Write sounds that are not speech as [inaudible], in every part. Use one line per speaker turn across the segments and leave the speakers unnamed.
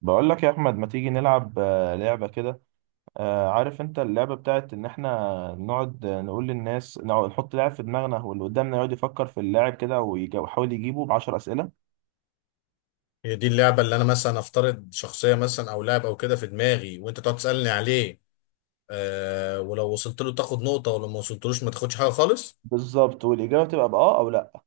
بقول لك يا احمد، ما تيجي نلعب لعبه كده. عارف انت اللعبه بتاعت ان احنا نقعد، نقول للناس نقعد نحط لاعب في دماغنا واللي قدامنا يقعد يفكر في اللاعب كده، ويحاول يجيبه ب 10 اسئله.
هي دي اللعبة اللي أنا مثلا أفترض شخصية مثلا أو لاعب أو كده في دماغي، وأنت تقعد تسألني عليه. آه، ولو وصلت له تاخد نقطة، ولو ما وصلتلوش ما تاخدش حاجة خالص.
بالظبط، والاجابه تبقى باه او لا.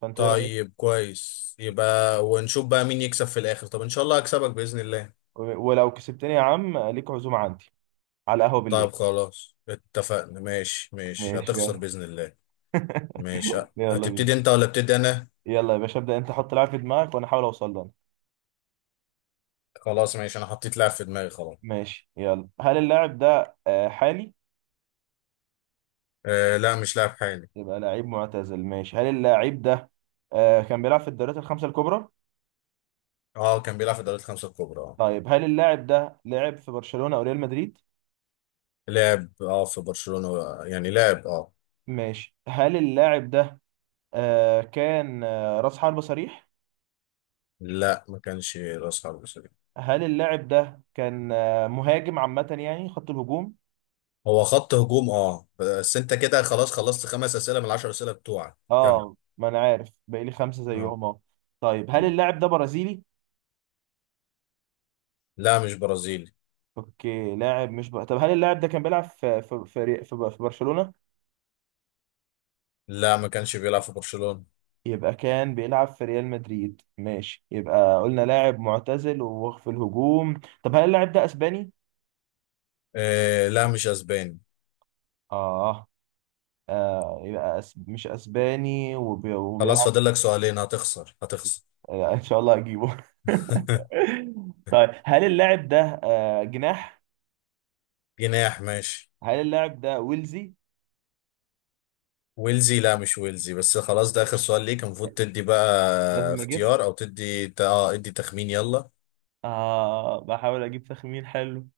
فانت ايه رايك؟
طيب كويس، يبقى ونشوف بقى مين يكسب في الآخر. طب إن شاء الله هكسبك بإذن الله.
ولو كسبتني يا عم، ليك عزومه عندي على القهوه
طيب
بالليل.
خلاص اتفقنا، ماشي ماشي،
ماشي،
هتخسر
يلا.
بإذن الله. ماشي.
يلا بينا.
هتبتدي أنت ولا ابتدي أنا؟
يلا يا باشا، ابدا انت، حط لاعب في دماغك وانا احاول اوصل له.
خلاص ماشي، أنا حطيت لاعب في دماغي خلاص.
ماشي يلا. هل اللاعب ده حالي؟
آه، لا مش لاعب حالي.
يبقى لعيب معتزل. ماشي. هل اللاعب ده كان بيلعب في الدوريات الخمسه الكبرى؟
أه كان بيلعب في الدوري الخمسة الكبرى، أه.
طيب هل اللاعب ده لعب في برشلونة او ريال مدريد؟
لعب أه في برشلونة، يعني لعب، أه.
ماشي. هل اللاعب ده كان راس حربة صريح؟
لا ما كانش راس حرب سوري.
هل اللاعب ده كان مهاجم عامة، يعني خط الهجوم؟
هو خط هجوم، اه، بس انت كده خلاص خلصت خمس اسئله من العشر اسئله بتوعك كم.
اه، ما انا عارف باقي لي خمسة
اه.
زيهم. اه. طيب، هل
مم.
اللاعب ده برازيلي؟
لا مش برازيلي.
اوكي. لاعب مش ب... طب هل اللاعب ده كان بيلعب في برشلونة؟
لا ما كانش بيلعب في برشلونه.
يبقى كان بيلعب في ريال مدريد. ماشي. يبقى قلنا لاعب معتزل وفي الهجوم. طب هل اللاعب ده اسباني؟
آه، لا مش اسباني.
اه. مش اسباني
خلاص
وبيلعب.
فاضل لك سؤالين، هتخسر هتخسر.
ان شاء الله اجيبه. [laughs]
[laughs]
طيب، هل اللاعب ده جناح؟
جناح، ماشي.
هل اللاعب ده ويلزي؟
ويلزي؟ لا مش ويلزي، بس خلاص ده اخر سؤال ليك، المفروض تدي بقى
لازم اجس.
اختيار او تدي ادي تخمين، يلا.
بحاول اجيب تخمين حلو.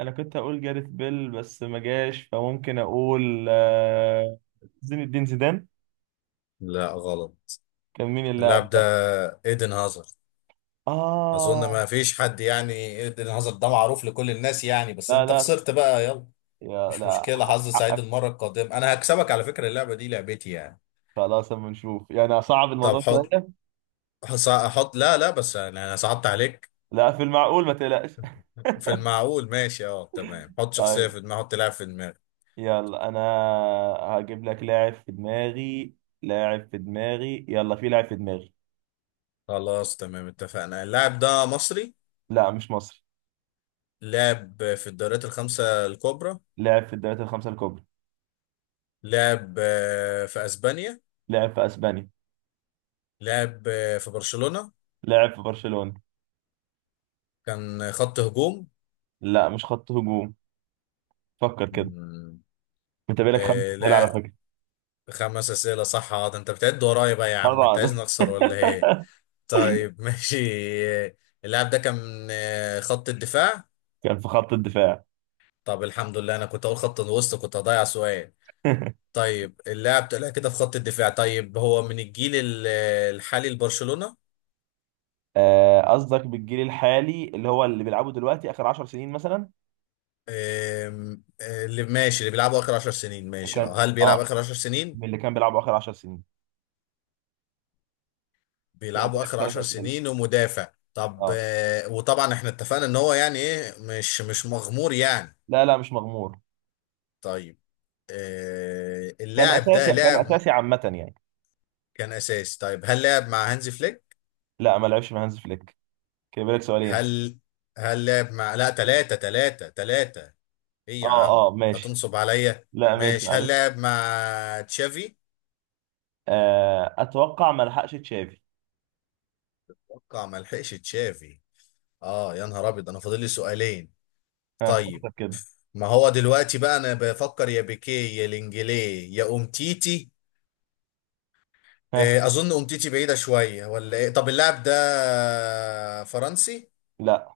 انا كنت اقول جاريث بيل بس ما جاش، فممكن اقول زين الدين زيدان.
لا غلط.
كان مين
اللاعب
اللاعب
ده
ده؟
ايدن هازارد. اظن
اه.
ما فيش حد يعني ايدن هازارد ده معروف لكل الناس يعني، بس
لا
انت
لا،
خسرت بقى، يلا.
يا
مش
لا
مشكله، حظ سعيد
حقك.
المره القادمه، انا هكسبك، على فكره اللعبه دي لعبتي يعني.
خلاص، اما نشوف. يعني صعب
طب
الموضوع
حط
شويه.
حص- حط لا لا، بس أنا صعبت عليك.
لا، في المعقول، ما تقلقش.
في المعقول، ماشي، اه تمام، حط
[laughs]
شخصيه
طيب.
في دماغي، حط لاعب في دماغي.
يلا، انا هجيب لك لاعب في دماغي. لاعب في دماغي. يلا، في لاعب في دماغي.
خلاص تمام اتفقنا. اللاعب ده مصري؟
لا مش مصري.
لعب في الدوريات الخمسه الكبرى.
لاعب في الدوريات الخمسة الكبرى.
لعب في اسبانيا.
لاعب في اسبانيا.
لعب في برشلونه.
لاعب في برشلونة.
كان خط هجوم.
لا مش خط هجوم. فكر كده.
مم.
انت بالك خمس اسئله على فكرة.
خمس أسئلة صح، اه، ده انت بتعد ورايا بقى يا عم، انت
طبعا.
عايزني
[laughs]
اخسر ولا ايه؟ طيب [laughs] ماشي. اللاعب ده كان من خط الدفاع.
كان في خط الدفاع.
طب الحمد لله، انا كنت اقول خط الوسط، كنت هضيع سؤال.
[laughs]
طيب اللاعب طلع كده في خط الدفاع، طيب هو من الجيل الحالي لبرشلونة.
قصدك بالجيل الحالي اللي هو اللي بيلعبه دلوقتي اخر 10 سنين مثلا؟
آم، آه، اللي ماشي، اللي بيلعبوا اخر 10 سنين، ماشي، اه
كان،
هل بيلعب
اه.
اخر 10
من
سنين؟
اللي كان بيلعبه اخر 10 سنين. كده
بيلعبوا
بالك
اخر
ثلاث
10
اسئله.
سنين ومدافع، طب
اه.
وطبعا احنا اتفقنا ان هو يعني ايه، مش مغمور يعني.
لا لا، مش مغمور.
طيب
كان
اللاعب ده
اساسي، كان
لاعب.
اساسي عامة يعني.
كان اساسي. طيب هل لعب مع هانزي فليك؟
لا ما لعبش مع هانز فليك. كده بالك سؤالين.
هل هل لعب مع، لا تلاتة تلاتة تلاتة، ايه يا
اه
عم
اه، ماشي.
هتنصب عليا؟
لا ماشي،
ماشي، هل
معلش.
لعب مع تشافي؟
اتوقع ما لحقش تشافي.
اتوقع ما لحقش تشافي. اه يا نهار ابيض، انا فاضل لي سؤالين.
ها، فكر
طيب،
كده.
ما هو دلوقتي بقى انا بفكر، يا بيكيه يا لينجلي يا امتيتي.
ها.
اظن امتيتي بعيدة شوية ولا ايه؟ طب اللاعب ده فرنسي؟
لا.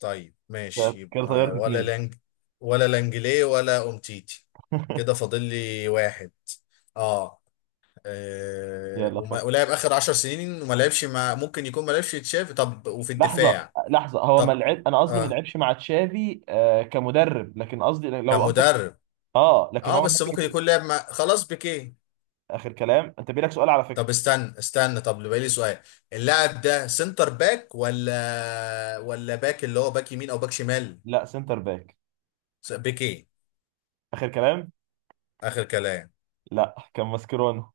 طيب ماشي،
كده
يبقى
طيرت اتنين.
ولا لانجلي ولا امتيتي. كده
[laughs]
فاضل لي واحد. اه،
يلا فكر.
ولعب اخر عشر سنين، وما لعبش مع، ممكن يكون ما لعبش تشافي. طب وفي
لحظة
الدفاع.
لحظة، هو ما
طب
لعب، أنا قصدي ما
آه.
لعبش مع تشافي كمدرب، لكن قصدي لو قصدك.
كمدرب؟
لكن
اه
هو
بس
ممكن
ممكن
يكون.
يكون لعب مع، خلاص بيكيه.
آخر كلام، أنت بيلك سؤال على فكرة.
طب استنى، طب بقى لي سؤال. اللاعب ده سنتر باك ولا باك، اللي هو باك يمين او باك شمال؟
لا، سنتر باك.
بيكيه.
آخر كلام.
اخر كلام.
لا، كان ماسكيرونو.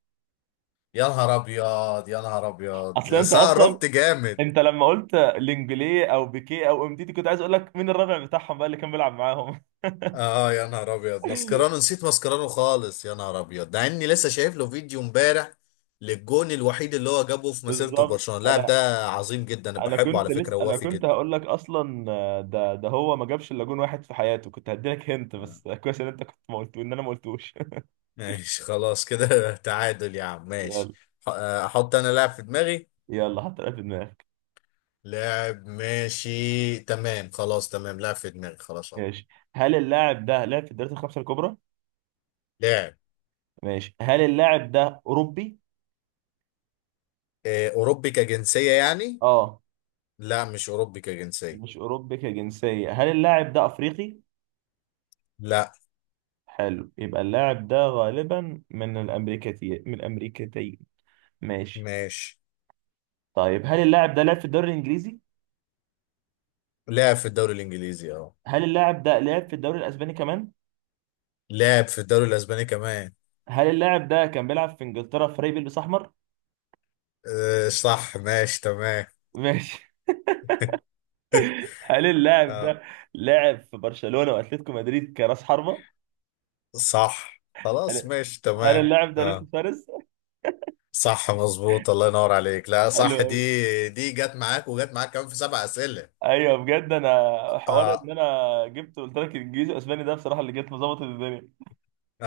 يا نهار ابيض يا نهار ابيض،
أصل
يا
أنت
سنة
أصلا،
قربت جامد.
انت لما قلت لينجلي او بيكيه او ام دي دي، كنت عايز اقول لك مين الرابع بتاعهم بقى اللي كان بيلعب معاهم.
اه يا نهار ابيض، ماسكرانو، نسيت ماسكرانو خالص، يا نهار ابيض، ده اني لسه شايف له فيديو امبارح للجون الوحيد اللي هو جابه في
[laughs]
مسيرته في
بالظبط.
برشلونة. اللاعب
انا
ده عظيم جدا، انا
انا
بحبه
كنت
على
لسه،
فكرة،
انا
ووافي
كنت
جدا.
هقول لك اصلا، ده هو ما جابش الا جون واحد في حياته، كنت هديلك هنت
آه.
بس. [laughs] كويس ان انت كنت ما قلت ان انا ما قلتوش.
ماشي خلاص كده [laughs] تعادل يا عم،
[laughs]
ماشي.
يلا.
احط انا لاعب في دماغي.
يلا حط لعيب في دماغك.
لاعب، ماشي تمام، خلاص تمام، لاعب في دماغي خلاص اهو.
ماشي. هل اللاعب ده لعب في الدوريات الخمسه الكبرى؟
لاعب
ماشي. هل اللاعب ده اوروبي؟
اوروبي كجنسية يعني؟
اه.
لا مش اوروبي كجنسية.
مش اوروبي كجنسيه. هل اللاعب ده افريقي؟
لا.
حلو. يبقى اللاعب ده غالبا من الامريكتي، من الامريكتين. ماشي.
ماشي.
طيب، هل اللاعب ده لعب في الدوري الانجليزي؟
لعب في الدوري الانجليزي، اه.
هل اللاعب ده لعب في الدوري الاسباني كمان؟
لعب في الدوري الاسباني كمان.
هل اللاعب ده كان بيلعب في انجلترا، في فريق بيلبس احمر؟
أه صح، ماشي تمام.
ماشي. [laughs] هل
[laughs]
اللاعب
أه
ده لعب في برشلونة واتلتيكو مدريد كراس حربة؟
صح خلاص،
هل
ماشي
هل
تمام.
اللاعب ده لويس
أه
سواريز؟
صح مظبوط، الله ينور عليك، لا
حلو
صح، دي
أوي.
دي جت معاك، وجت معاك كمان في سبع اسئله.
ايوه بجد. انا حوار ان
اه
انا جبت قلت لك انجليزي واسباني ده بصراحة اللي جت مظبط الدنيا.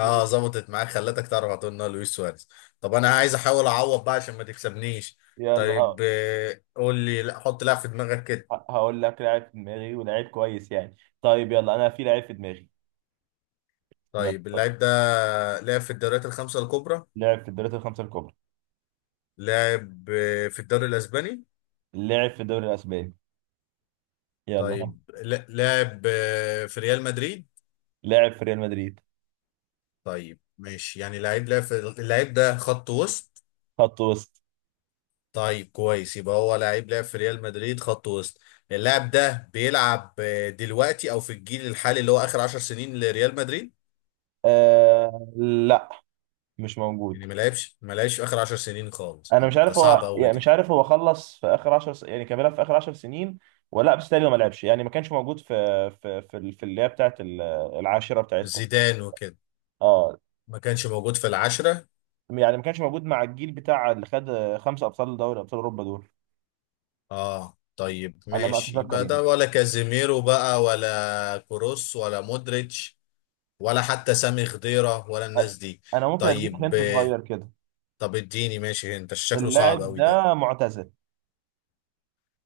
ماشي.
ظبطت معاك، خلتك تعرف على طول انه لويس سواريز. طب انا عايز احاول اعوض بقى عشان ما تكسبنيش.
يلا،
طيب
ها.
قول لي، لا حط لاعب في دماغك كده.
هقول لك لاعب في دماغي ولاعيب كويس يعني. طيب، يلا، انا في لاعب في دماغي. يلا
طيب
اتفضل.
اللاعب ده لعب في الدوريات الخمسه الكبرى.
لعب في الدوريات الخمسة الكبرى.
لاعب في الدوري الاسباني.
لعب في الدوري الاسباني. يلا، ها.
طيب لاعب في ريال مدريد.
لعب في ريال مدريد.
طيب ماشي، يعني لعيب لعب في، اللاعب ده خط وسط.
خط وسط.
طيب كويس، يبقى هو لعيب لعب في ريال مدريد خط وسط. اللاعب ده بيلعب دلوقتي، او في الجيل الحالي اللي هو اخر عشر سنين لريال مدريد.
لا، مش موجود.
يعني ما لعبش في اخر عشر سنين خالص.
انا مش
ده
عارف،
صعب
هو
قوي
يعني مش
دي.
عارف، هو خلص في اخر 10 يعني كان بيلعب في اخر 10 سنين ولا لا؟ بس تقريبا ما لعبش يعني، ما كانش موجود في اللي هي بتاعت العاشره بتاعتكم.
زيدان وكده.
اه.
ما كانش موجود في العشرة.
يعني ما كانش موجود مع الجيل بتاع اللي خد خمسه ابطال دوري ابطال اوروبا دول،
اه طيب
على ما
ماشي،
اتذكر
يبقى
يعني.
ده ولا كازيميرو بقى، ولا كروس ولا مودريتش. ولا حتى سامي خضيرة ولا الناس دي.
انا ممكن اديك
طيب
هنت صغير كده.
طب اديني، ماشي، انت شكله صعب
اللاعب
قوي ده.
ده معتزل.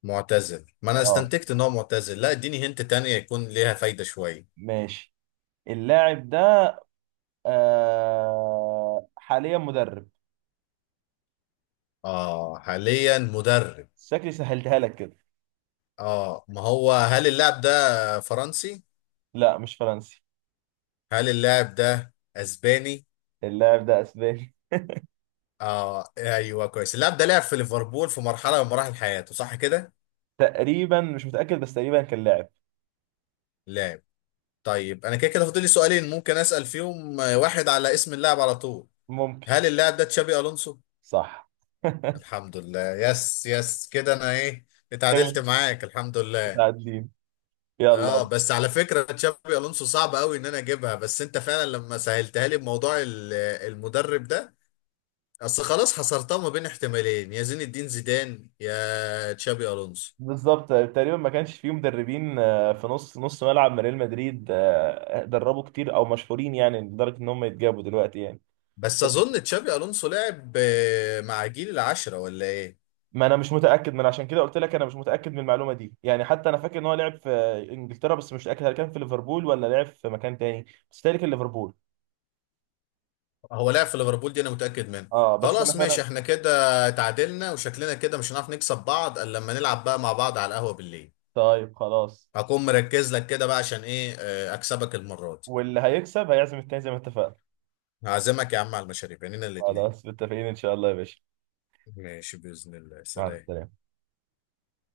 معتزل، ما انا
اه،
استنتجت ان هو معتزل. لا اديني هنت تانية يكون ليها فايدة شوية.
ماشي. اللاعب ده حاليا مدرب.
اه حاليا مدرب.
شكلي سهلتها لك كده.
اه ما هو، هل اللاعب ده فرنسي؟
لا مش فرنسي.
هل اللاعب ده اسباني؟
اللاعب ده اسباني.
اه ايوه كويس. اللاعب ده لعب في ليفربول في مرحلة من مراحل حياته، صح كده؟
تقريبا مش متأكد، بس تقريبا كان لاعب.
لا. طيب انا كده كده فاضل لي سؤالين، ممكن اسال فيهم واحد على اسم اللاعب على طول.
ممكن.
هل اللاعب ده تشابي الونسو؟
صح. [laughs]
الحمد لله، يس يس، كده انا ايه،
كده
اتعادلت معاك الحمد لله.
متعادلين.
اه،
يلا.
بس على فكره تشابي الونسو صعب قوي ان انا اجيبها، بس انت فعلا لما سهلتها لي بموضوع المدرب ده، اصل خلاص حصرتها ما بين احتمالين، يا زين الدين زيدان يا تشابي الونسو.
بالظبط. تقريبا ما كانش فيه مدربين في نص نص ملعب من ريال مدريد دربوا كتير او مشهورين يعني لدرجة ان هم يتجابوا دلوقتي يعني.
بس اظن تشابي الونسو لعب مع جيل العشرة، ولا ايه؟
ما انا مش متاكد، من عشان كده قلت لك انا مش متاكد من المعلومه دي يعني. حتى انا فاكر ان هو لعب في انجلترا، بس مش متاكد هل كان في ليفربول ولا لعب في مكان تاني. بس تاني كان ليفربول.
هو لعب في ليفربول، دي انا متاكد منها.
اه بس انا
خلاص
فعلا.
ماشي، احنا كده اتعادلنا، وشكلنا كده مش هنعرف نكسب بعض الا لما نلعب بقى مع بعض على القهوه بالليل.
طيب خلاص.
هكون مركز لك كده بقى، عشان ايه اكسبك المره دي.
واللي هيكسب هيعزم التاني زي ما اتفقنا.
هعزمك يا عم على المشاريب، يعني الاثنين.
خلاص متفقين ان شاء الله يا باشا.
ماشي باذن الله،
مع
سلام.
السلامه.